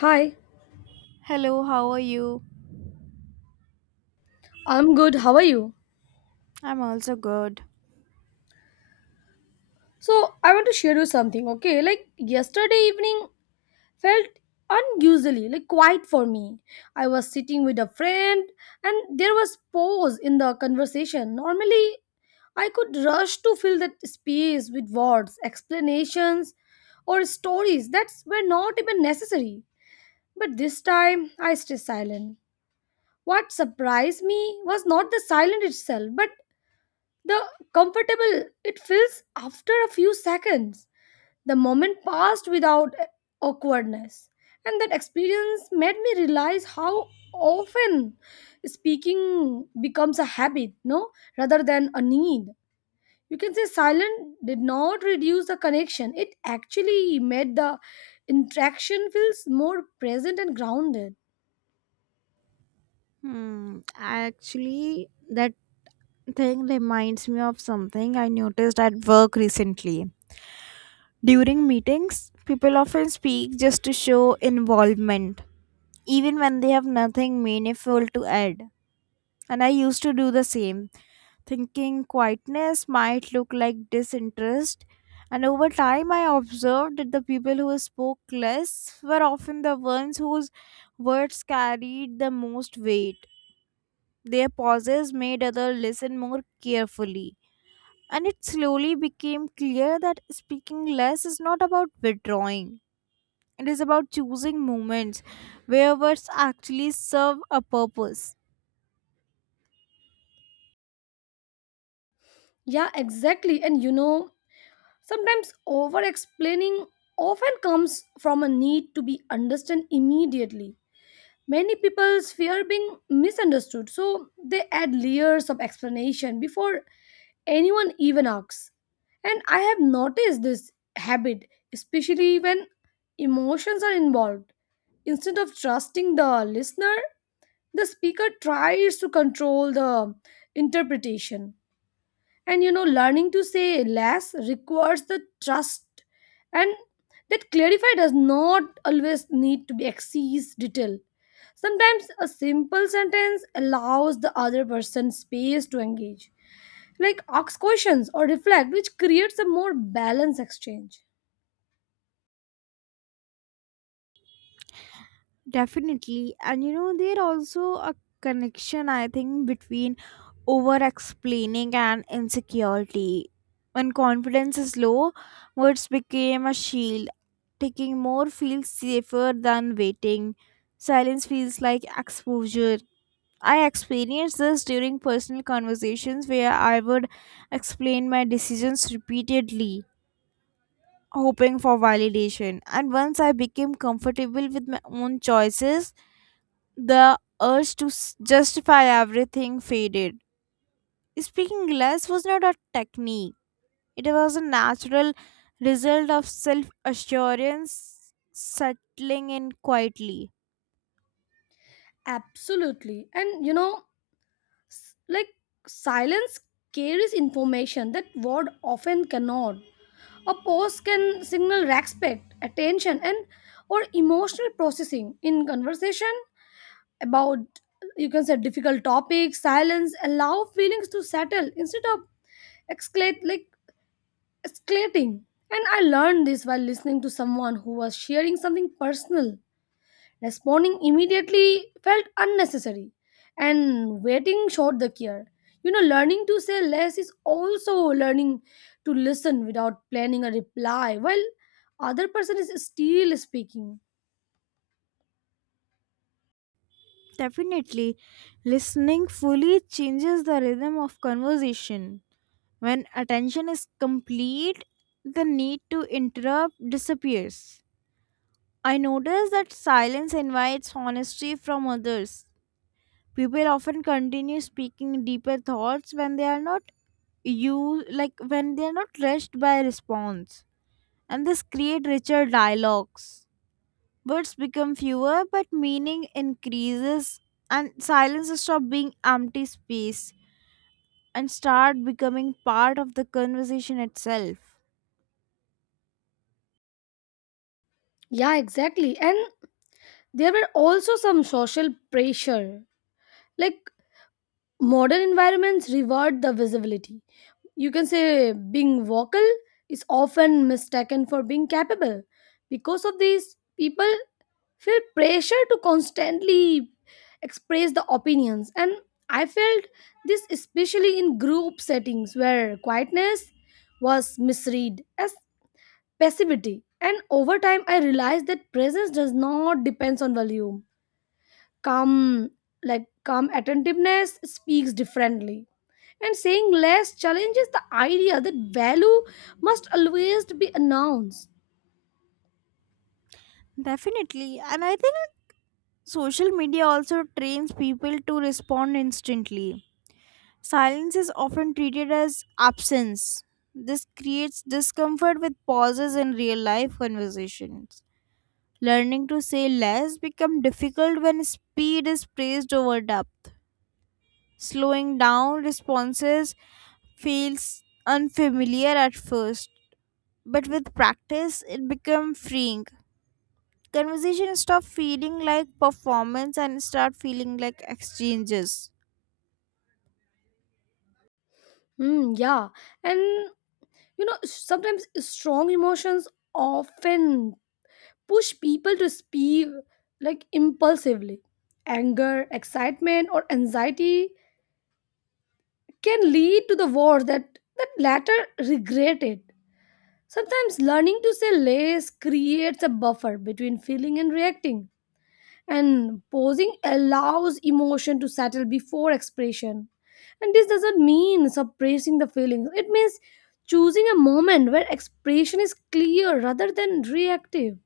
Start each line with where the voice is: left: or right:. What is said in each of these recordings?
left: Hi,
right: Hello, how are you?
left: I'm good. How are you?
right: I'm also good.
left: So, I want to share you something, okay? Like, yesterday evening felt unusually like quiet for me. I was sitting with a friend, and there was pause in the conversation. Normally, I could rush to fill that space with words, explanations, or stories that were not even necessary. But this time, I stayed silent. What surprised me was not the silence itself, but the comfortable it feels after a few seconds. The moment passed without awkwardness. And that experience made me realize how often speaking becomes a habit, no, rather than a need. You can say silent did not reduce the connection. It actually made the interaction feels more present and grounded.
right: Hmm. Actually, that thing reminds me of something I noticed at work recently. During meetings, people often speak just to show involvement, even when they have nothing meaningful to add. And I used to do the same, thinking quietness might look like disinterest. And over time, I observed that the people who spoke less were often the ones whose words carried the most weight. Their pauses made others listen more carefully. And it slowly became clear that speaking less is not about withdrawing, it is about choosing moments where words actually serve a purpose.
left: Yeah, exactly. And sometimes over explaining often comes from a need to be understood immediately. Many people fear being misunderstood, so they add layers of explanation before anyone even asks. And I have noticed this habit, especially when emotions are involved. Instead of trusting the listener, the speaker tries to control the interpretation, and learning to say less requires the trust, and that clarify does not always need to be excess detail. Sometimes a simple sentence allows the other person space to engage, like ask questions or reflect, which creates a more balanced exchange.
right: Definitely. And there also a connection I think between over explaining and insecurity. When confidence is low, words became a shield. Taking more feels safer than waiting. Silence feels like exposure. I experienced this during personal conversations where I would explain my decisions repeatedly, hoping for validation. And once I became comfortable with my own choices, the urge to justify everything faded. Speaking less was not a technique, it was a natural result of self assurance settling in quietly.
left: Absolutely. And s- like silence carries information that word often cannot. A post can signal respect, attention, and or emotional processing in conversation about, you can say, difficult topics. Silence allow feelings to settle instead of escalate like escalating. And I learned this while listening to someone who was sharing something personal. Responding immediately felt unnecessary, and waiting showed the care. Learning to say less is also learning to listen without planning a reply while other person is still speaking.
right: Definitely, listening fully changes the rhythm of conversation. When attention is complete, the need to interrupt disappears. I notice that silence invites honesty from others. People often continue speaking deeper thoughts when they are not you like when they are not rushed by response. And this create richer dialogues. Words become fewer but meaning increases and silence stop being empty space and start becoming part of the conversation itself.
left: Yeah, exactly. And there were also some social pressure. Like, modern environments reward the visibility. You can say being vocal is often mistaken for being capable. Because of this, people feel pressure to constantly express the opinions, and I felt this especially in group settings where quietness was misread as passivity. And over time I realized that presence does not depends on volume. Calm, calm attentiveness speaks differently. And saying less challenges the idea that value must always be announced.
right: Definitely. And I think social media also trains people to respond instantly. Silence is often treated as absence. This creates discomfort with pauses in real life conversations. Learning to say less becomes difficult when speed is praised over depth. Slowing down responses feels unfamiliar at first, but with practice, it becomes freeing. Conversation stop feeling like performance and start feeling like exchanges.
left: Hmm, yeah. And sometimes strong emotions often push people to speak, like, impulsively. Anger, excitement, or anxiety can lead to the words that latter regret it. Sometimes learning to say less creates a buffer between feeling and reacting, and pausing allows emotion to settle before expression. And this doesn't mean suppressing the feelings, it means choosing a moment where expression is clear rather than reactive.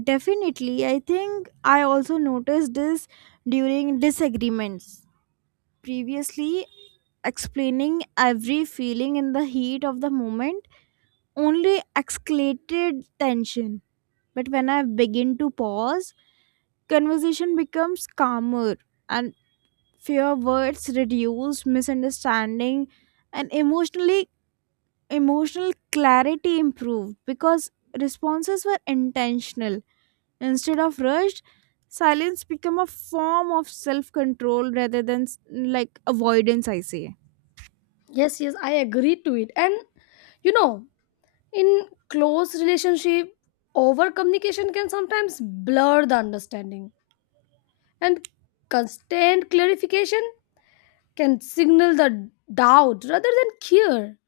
right: Definitely. I think I also noticed this during disagreements. Previously, explaining every feeling in the heat of the moment only escalated tension. But when I begin to pause, conversation becomes calmer and fewer words reduced, misunderstanding and emotional clarity improved because responses were intentional instead of rushed. Silence become a form of self-control rather than avoidance, I say.
left: Yes, yes, I agree to it. And you know, in close relationship, over communication can sometimes blur the understanding, and constant clarification can signal the doubt rather than care.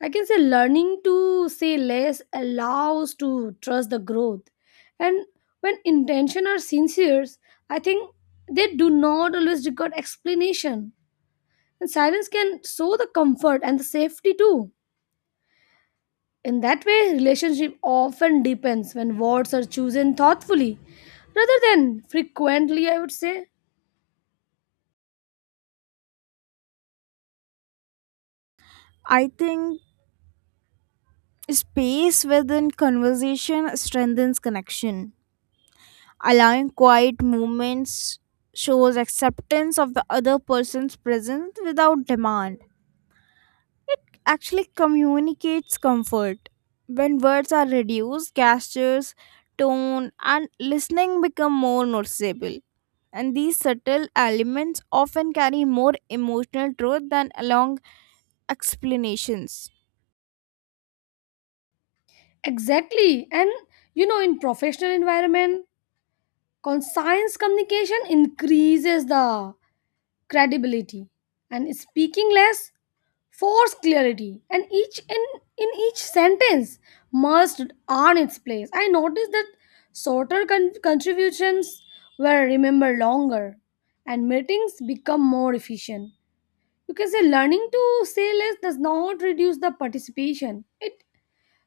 left: I can say learning to say less allows to trust the growth. And when intention are sincere, I think they do not always require explanation. And silence can show the comfort and the safety too. In that way, relationship often depends when words are chosen thoughtfully rather than frequently, I would say.
right: I think space within conversation strengthens connection. Allowing quiet moments shows acceptance of the other person's presence without demand. It actually communicates comfort. When words are reduced, gestures, tone, and listening become more noticeable. And these subtle elements often carry more emotional truth than long explanations.
left: Exactly. And in professional environment, con science communication increases the credibility, and speaking less force clarity, and each in each sentence must earn its place. I noticed that shorter contributions were remembered longer and meetings become more efficient. You can say learning to say less does not reduce the participation. It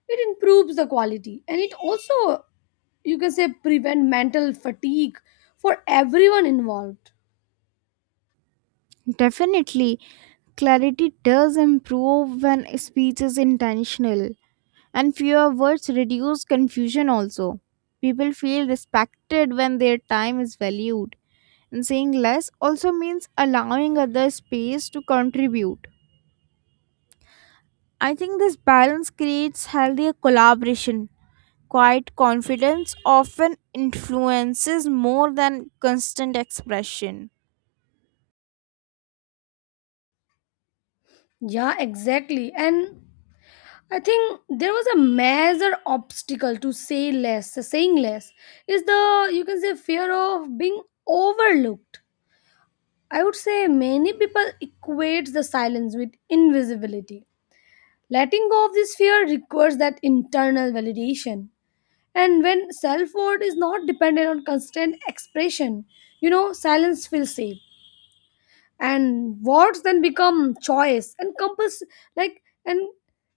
left: improves the quality, and it also, you can say, prevent mental fatigue for everyone involved.
right: Definitely, clarity does improve when speech is intentional, and fewer words reduce confusion also. People feel respected when their time is valued. And saying less also means allowing others space to contribute. I think this balance creates healthier collaboration. Quiet confidence often influences more than constant expression.
left: Yeah, exactly. And I think there was a major obstacle to say less. Saying less is the, you can say, fear of being overlooked. I would say many people equate the silence with invisibility. Letting go of this fear requires that internal validation. And when self worth is not dependent on constant expression, silence feels safe. And words then become choice and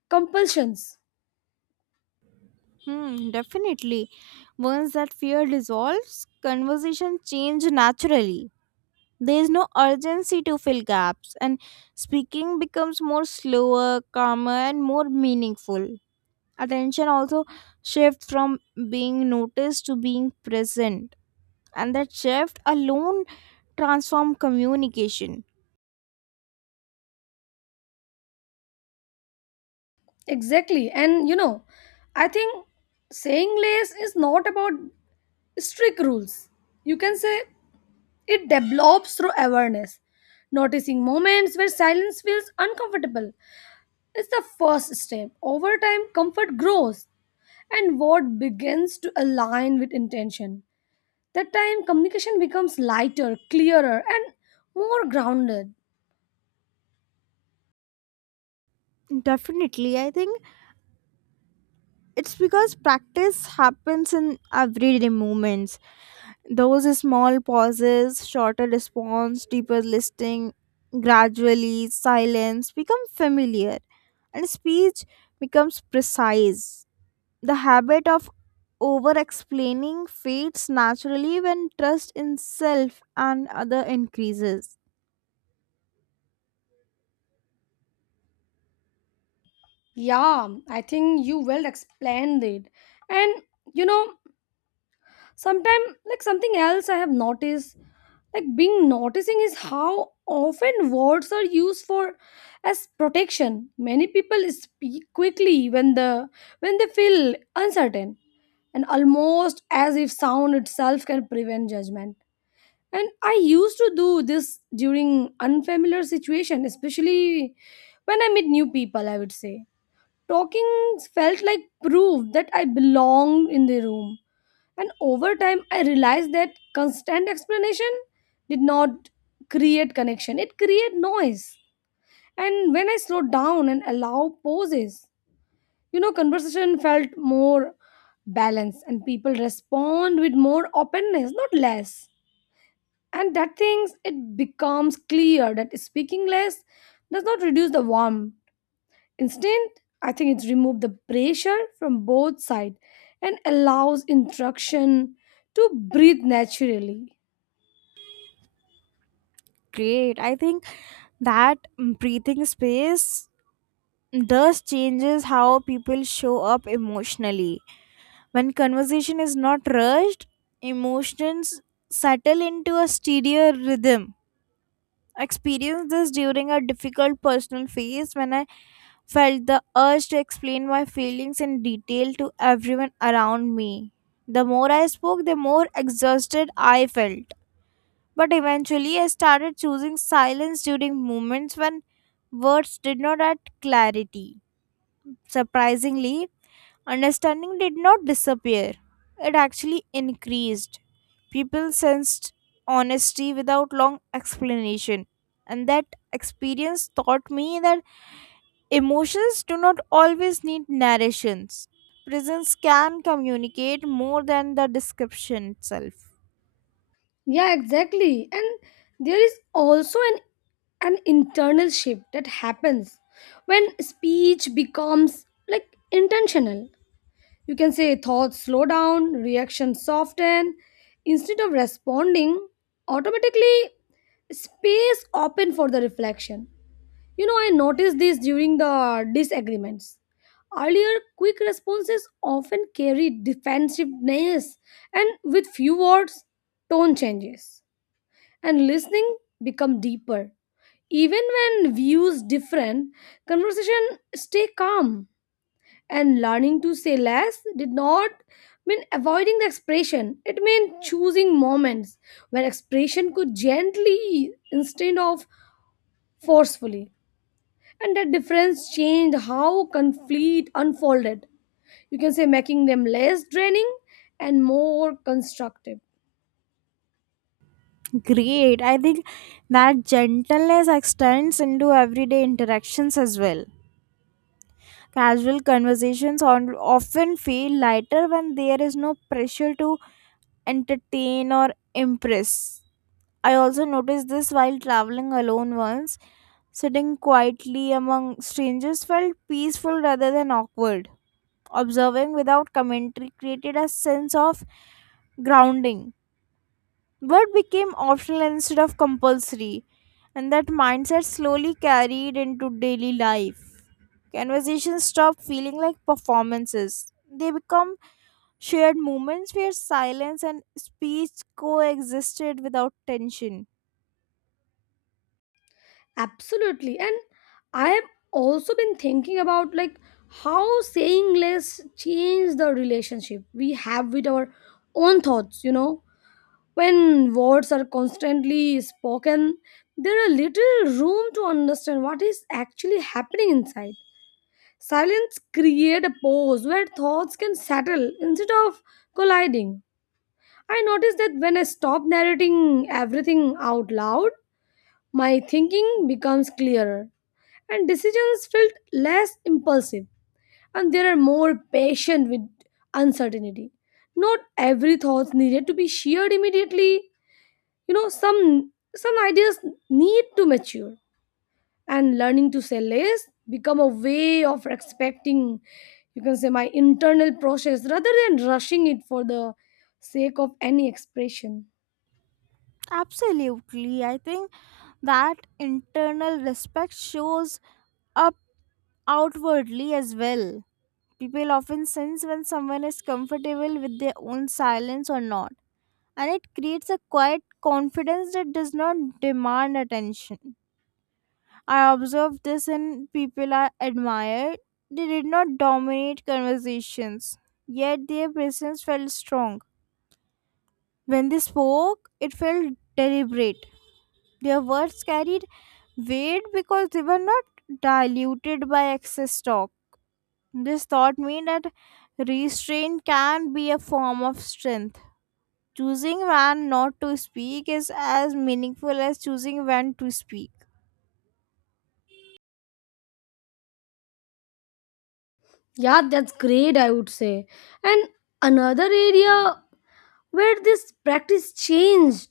left: compulsions.
right: Hmm, definitely. Once that fear dissolves, conversation change naturally. There is no urgency to fill gaps, and speaking becomes more slower, calmer, and more meaningful. Attention also shifts from being noticed to being present, and that shift alone transform communication.
left: Exactly. And I think saying less is not about strict rules. You can say it develops through awareness. Noticing moments where silence feels uncomfortable is the first step. Over time, comfort grows, and what begins to align with intention. That time, communication becomes lighter, clearer, and more grounded.
right: Definitely, I think it's because practice happens in everyday moments. Those small pauses, shorter response, deeper listening, gradually silence become familiar, and speech becomes precise. The habit of over explaining fades naturally when trust in self and other increases.
left: Yeah, I think you well explained it. And you know, sometimes, like, something else I have noticed, like being noticing, is how often words are used for as protection. Many people speak quickly when they feel uncertain, and almost as if sound itself can prevent judgment. And I used to do this during unfamiliar situation, especially when I meet new people. I would say talking felt like proof that I belonged in the room. And over time I realized that constant explanation did not create connection, it created noise. And when I slowed down and allow pauses, conversation felt more balanced, and people respond with more openness, not less. And that things it becomes clear that speaking less does not reduce the warmth. Instead, I think it's removed the pressure from both sides and allows instruction to breathe naturally.
right: Great. I think that breathing space does changes how people show up emotionally. When conversation is not rushed, emotions settle into a steadier rhythm. Experienced this during a difficult personal phase when I felt the urge to explain my feelings in detail to everyone around me. The more I spoke, the more exhausted I felt. But eventually, I started choosing silence during moments when words did not add clarity. Surprisingly, understanding did not disappear, it actually increased. People sensed honesty without long explanation, and that experience taught me that emotions do not always need narrations. Presence can communicate more than the description itself.
left: Yeah, exactly. And there is also an internal shift that happens when speech becomes, like, intentional. You can say thoughts slow down, reactions soften. Instead of responding automatically, space open for the reflection. I noticed this during the disagreements. Earlier, quick responses often carry defensiveness, and with few words, tone changes, and listening become deeper. Even when views different, conversation stay calm, and learning to say less did not mean avoiding the expression. It meant choosing moments where expression could gently instead of forcefully, and that difference changed how conflict unfolded. You can say making them less draining and more constructive.
right: Great. I think that gentleness extends into everyday interactions as well. Casual conversations on, often feel lighter when there is no pressure to entertain or impress. I also noticed this while traveling alone once. Sitting quietly among strangers felt peaceful rather than awkward. Observing without commentary created a sense of grounding. Work became optional instead of compulsory, and that mindset slowly carried into daily life. Conversations stop feeling like performances. They become shared moments where silence and speech coexisted without tension.
left: Absolutely. And I have also been thinking about, like, how saying less changed the relationship we have with our own thoughts. When words are constantly spoken, there are little room to understand what is actually happening inside. Silence create a pause where thoughts can settle instead of colliding. I notice that when I stop narrating everything out loud, my thinking becomes clearer, and decisions felt less impulsive, and they are more patient with uncertainty. Not every thought needed to be shared immediately. you know some some ideas need to mature, and learning to say less become a way of respecting, you can say, my internal process rather than rushing it for the sake of any expression.
right: Absolutely. I think that internal respect shows up outwardly as well. People often sense when someone is comfortable with their own silence or not, and it creates a quiet confidence that does not demand attention. I observed this in people I admired. They did not dominate conversations, yet their presence felt strong. When they spoke, it felt deliberate. Their words carried weight because they were not diluted by excess talk. This thought mean that restraint can be a form of strength. Choosing when not to speak is as meaningful as choosing when to speak.
left: Yeah, that's great, I would say. And another area where this practice changed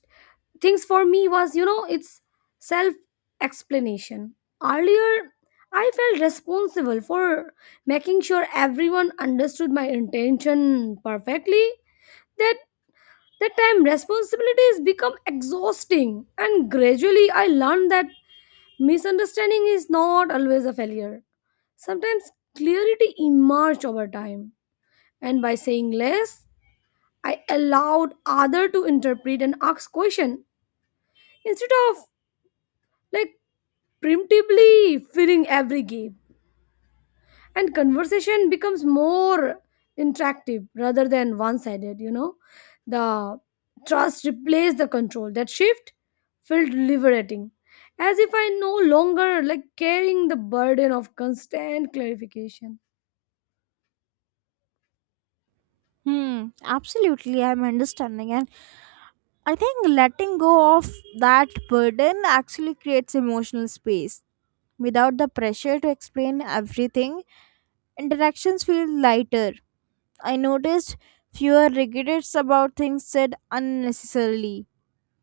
left: things for me was, it's self explanation. Earlier, I felt responsible for making sure everyone understood my intention perfectly. That that time responsibilities become exhausting, and gradually I learned that misunderstanding is not always a failure. Sometimes clarity emerged over time, and by saying less I allowed other to interpret and ask question instead of, like, preemptively filling every gap. And conversation becomes more interactive rather than one-sided. The trust replaced the control. That shift felt liberating, as if I no longer, like, carrying the burden of constant clarification.
right: Hmm, absolutely. I'm understanding. And I think letting go of that burden actually creates emotional space. Without the pressure to explain everything, interactions feel lighter. I noticed fewer regrets about things said unnecessarily.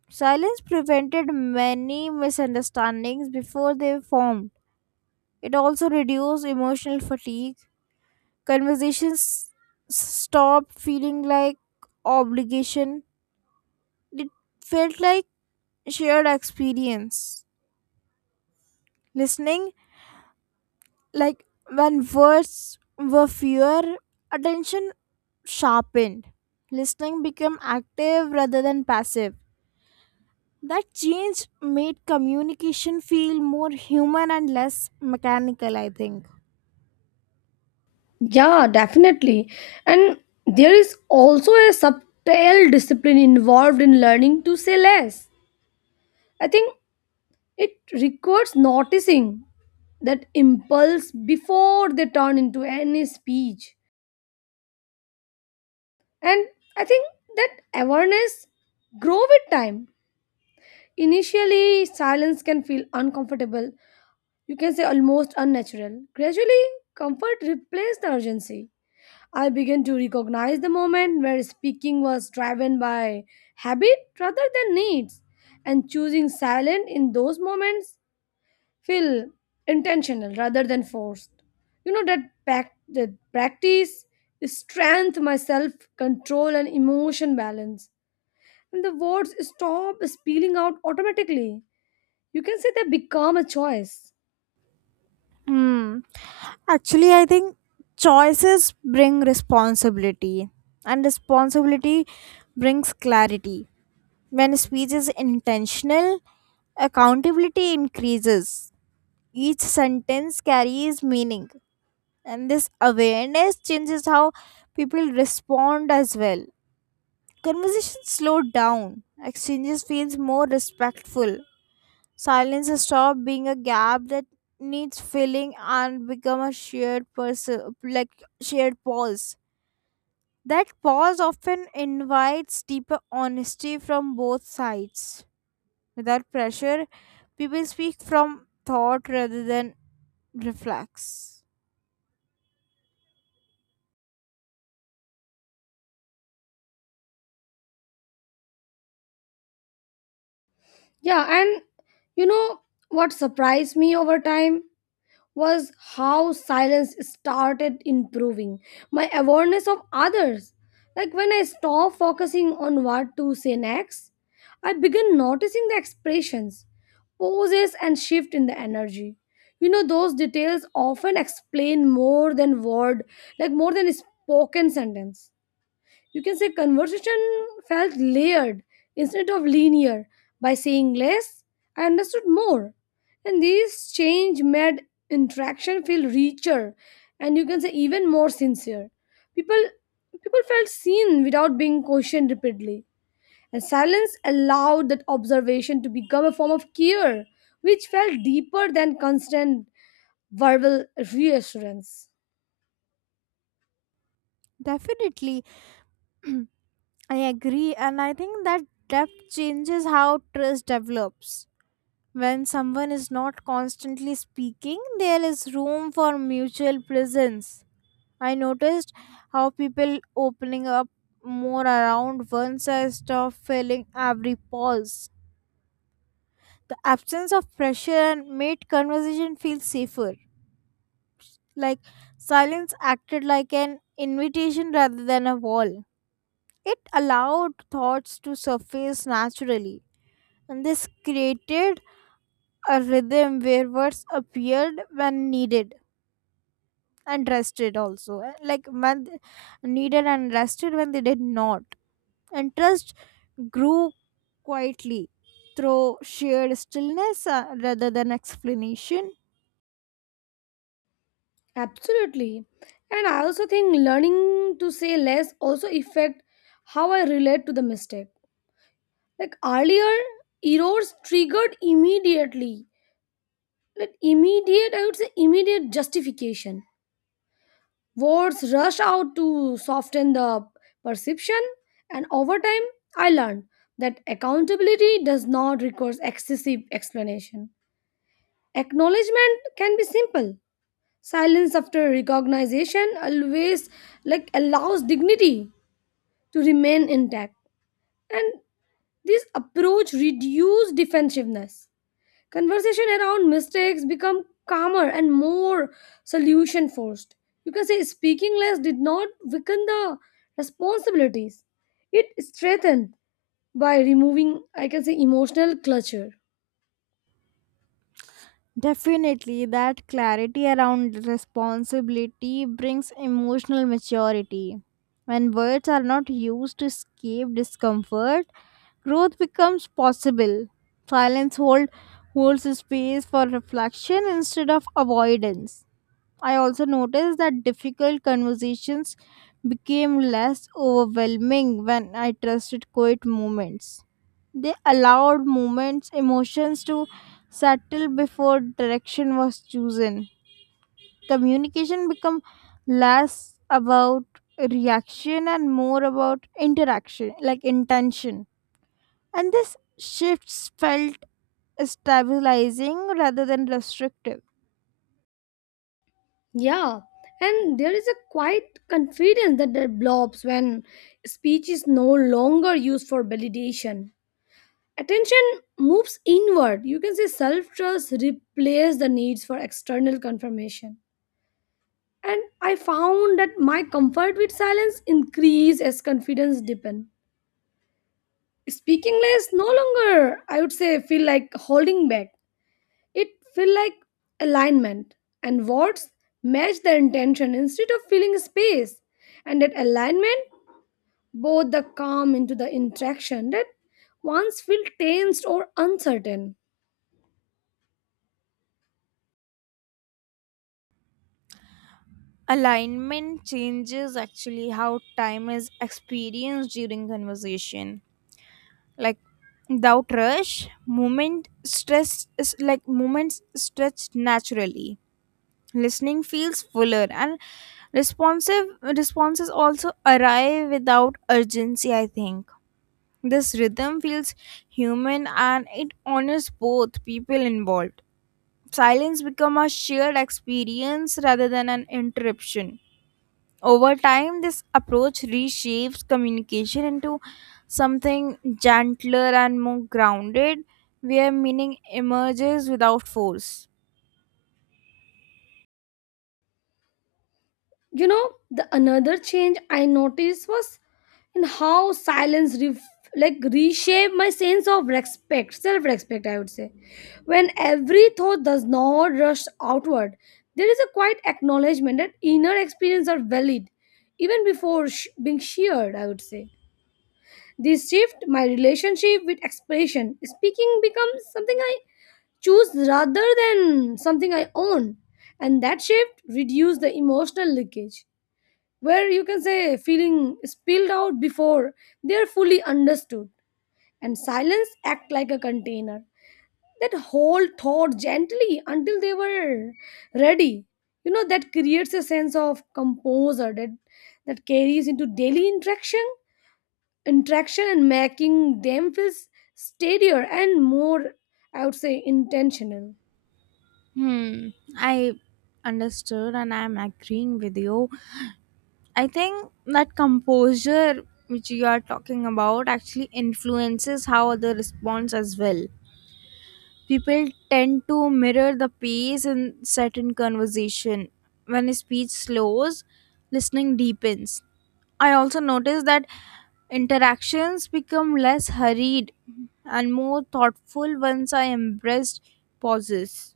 right: Silence prevented many misunderstandings before they formed. It also reduced emotional fatigue. Conversations stopped feeling like obligation. It felt like shared experience. Listening, like when words were fewer, attention sharpened. Listening became active rather than passive. That change made communication feel more human and less mechanical, I think.
left: Yeah, definitely. And there is also a subtle discipline involved in learning to say less, I think. It requires noticing that impulse before they turn into any speech. And I think that awareness grow with time. Initially, silence can feel uncomfortable. You can say almost unnatural. Gradually, comfort replaced the urgency. I began to recognize the moment where speaking was driven by habit rather than needs, and choosing silence in those moments feel intentional rather than forced. That practice is strength, my self control, and emotion balance. And the words stop spilling out automatically. You can say they become a choice.
right: Hmm. Actually, I think choices bring responsibility, and responsibility brings clarity. When speech is intentional, accountability increases. Each sentence carries meaning, and this awareness changes how people respond as well. Conversations slow down, exchanges feels more respectful. Silence has stopped being a gap that needs filling and become a shared person like shared pause. That pause often invites deeper honesty from both sides. Without pressure, people speak from thought rather than reflex.
left: Yeah, and you know what surprised me over time, was how silence started improving my awareness of others. Like, when I stopped focusing on what to say next, I began noticing the expressions, poses, and shift in the energy. Those details often explain more than word, like more than spoken sentence. You can say conversation felt layered instead of linear. By saying less, I understood more. And these change made interaction feel richer and, you can say, even more sincere. People people felt seen without being questioned repeatedly. And silence allowed that observation to become a form of care, which felt deeper than constant verbal reassurance.
right: Definitely, I agree, and I think that depth changes how trust develops. When someone is not constantly speaking, there is room for mutual presence. I noticed how people opening up more around once I stopped filling every pause. The absence of pressure and made conversation feel safer. Like silence acted like an invitation rather than a wall. It allowed thoughts to surface naturally, and this created a rhythm where words appeared when needed and rested also, needed and rested when they did not. And trust grew quietly through shared stillness rather than explanation.
left: Absolutely. And I also think learning to say less also affect how I relate to the mistake. Like, earlier, errors triggered immediately. Like, immediate, I would say immediate justification. Words rush out to soften the perception. And over time, I learned that accountability does not require excessive explanation. Acknowledgement can be simple. Silence after recognition always, like, allows dignity to remain intact. And this approach reduces defensiveness. Conversation around mistakes become calmer and more solution forced. You can say speaking less did not weaken the responsibilities. It strengthened by removing, I can say, emotional clutter.
right: Definitely, that clarity around responsibility brings emotional maturity. When words are not used to escape discomfort, growth becomes possible. Silence hold, holds space for reflection instead of avoidance. I also noticed that difficult conversations became less overwhelming when I trusted quiet moments. They allowed moments, emotions to settle before direction was chosen. Communication became less about reaction and more about interaction, like intention. And this shifts felt stabilizing rather than restrictive.
left: Yeah, and there is a quiet confidence that develops when speech is no longer used for validation. Attention moves inward. You can say self trust replaces the needs for external confirmation. And I found that my comfort with silence increased as confidence deepened. Speaking less no longer, I would say, feel like holding back. It feel like alignment, and words match the intention instead of filling space. And that alignment both the calm into the interaction that once felt tensed or uncertain.
right: Alignment changes actually how time is experienced during conversation, like without rush. Moment stress is like moments stretch naturally. Listening feels fuller and responsive responses also arrive without urgency. I think this rhythm feels human and it honors both people involved. Silence become a shared experience rather than an interruption. Over time, this approach reshapes communication into something gentler and more grounded, where meaning emerges without force.
left: The another change I noticed was in how silence reshape my sense of respect, self-respect, I would say. When every thought does not rush outward, there is a quiet acknowledgement that inner experiences are valid, even before being shared, I would say. This shift, my relationship with expression, speaking becomes something I choose rather than something I own. And that shift reduces the emotional leakage, where, you can say, feeling spilled out before they are fully understood. And silence act like a container that whole thought gently until they were ready. That creates a sense of composure that carries into daily interaction and making them feel steadier and, more, I would say, intentional.
right: Hmm, I understood and I'm agreeing with you. I think that composure, which you are talking about, actually influences how others respond as well. People tend to mirror the pace in certain conversation. When a speech slows, listening deepens. I also noticed that interactions become less hurried and more thoughtful once I embraced pauses.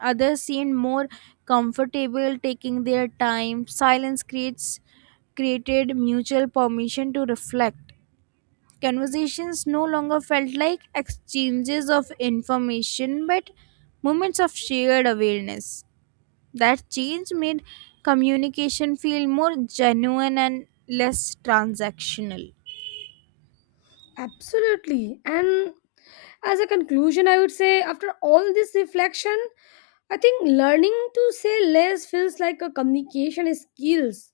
right: Others seemed more comfortable taking their time. Silence creates Created mutual permission to reflect. Conversations no longer felt like exchanges of information but moments of shared awareness. That change made communication feel more genuine and less transactional.
left: Absolutely. And as a conclusion, I would say, after all this reflection, I think learning to say less feels like a communication skills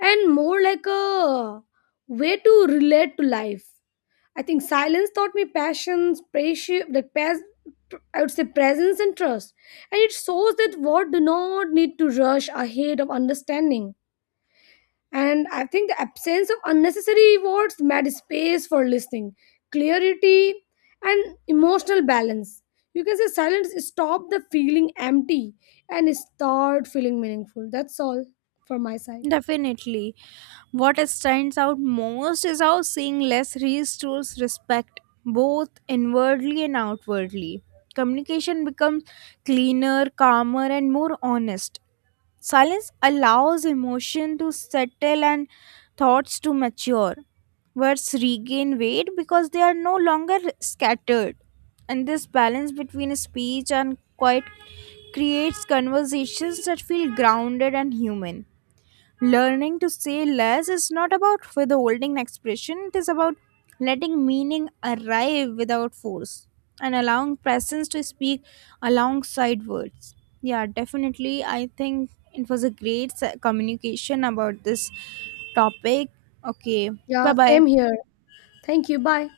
left: and more like a way to relate to life. I think silence taught me passions, patience, like, I would say presence and trust, and it shows that what do not need to rush ahead of understanding. And I think the absence of unnecessary words made space for listening, clarity, and emotional balance. You can say silence stop the feeling empty and start feeling meaningful. That's all for my side.
right: Definitely. What stands out most is how saying less restores respect both inwardly and outwardly. Communication becomes cleaner, calmer, and more honest. Silence allows emotion to settle and thoughts to mature. Words regain weight because they are no longer scattered. And this balance between speech and quiet creates conversations that feel grounded and human. Learning to say less is not about withholding expression, it is about letting meaning arrive without force and allowing presence to speak alongside words. Yeah, definitely. I think it was a great communication about this topic. Okay, bye
left: Yeah,
right: bye.
left: same here. Thank you. Bye.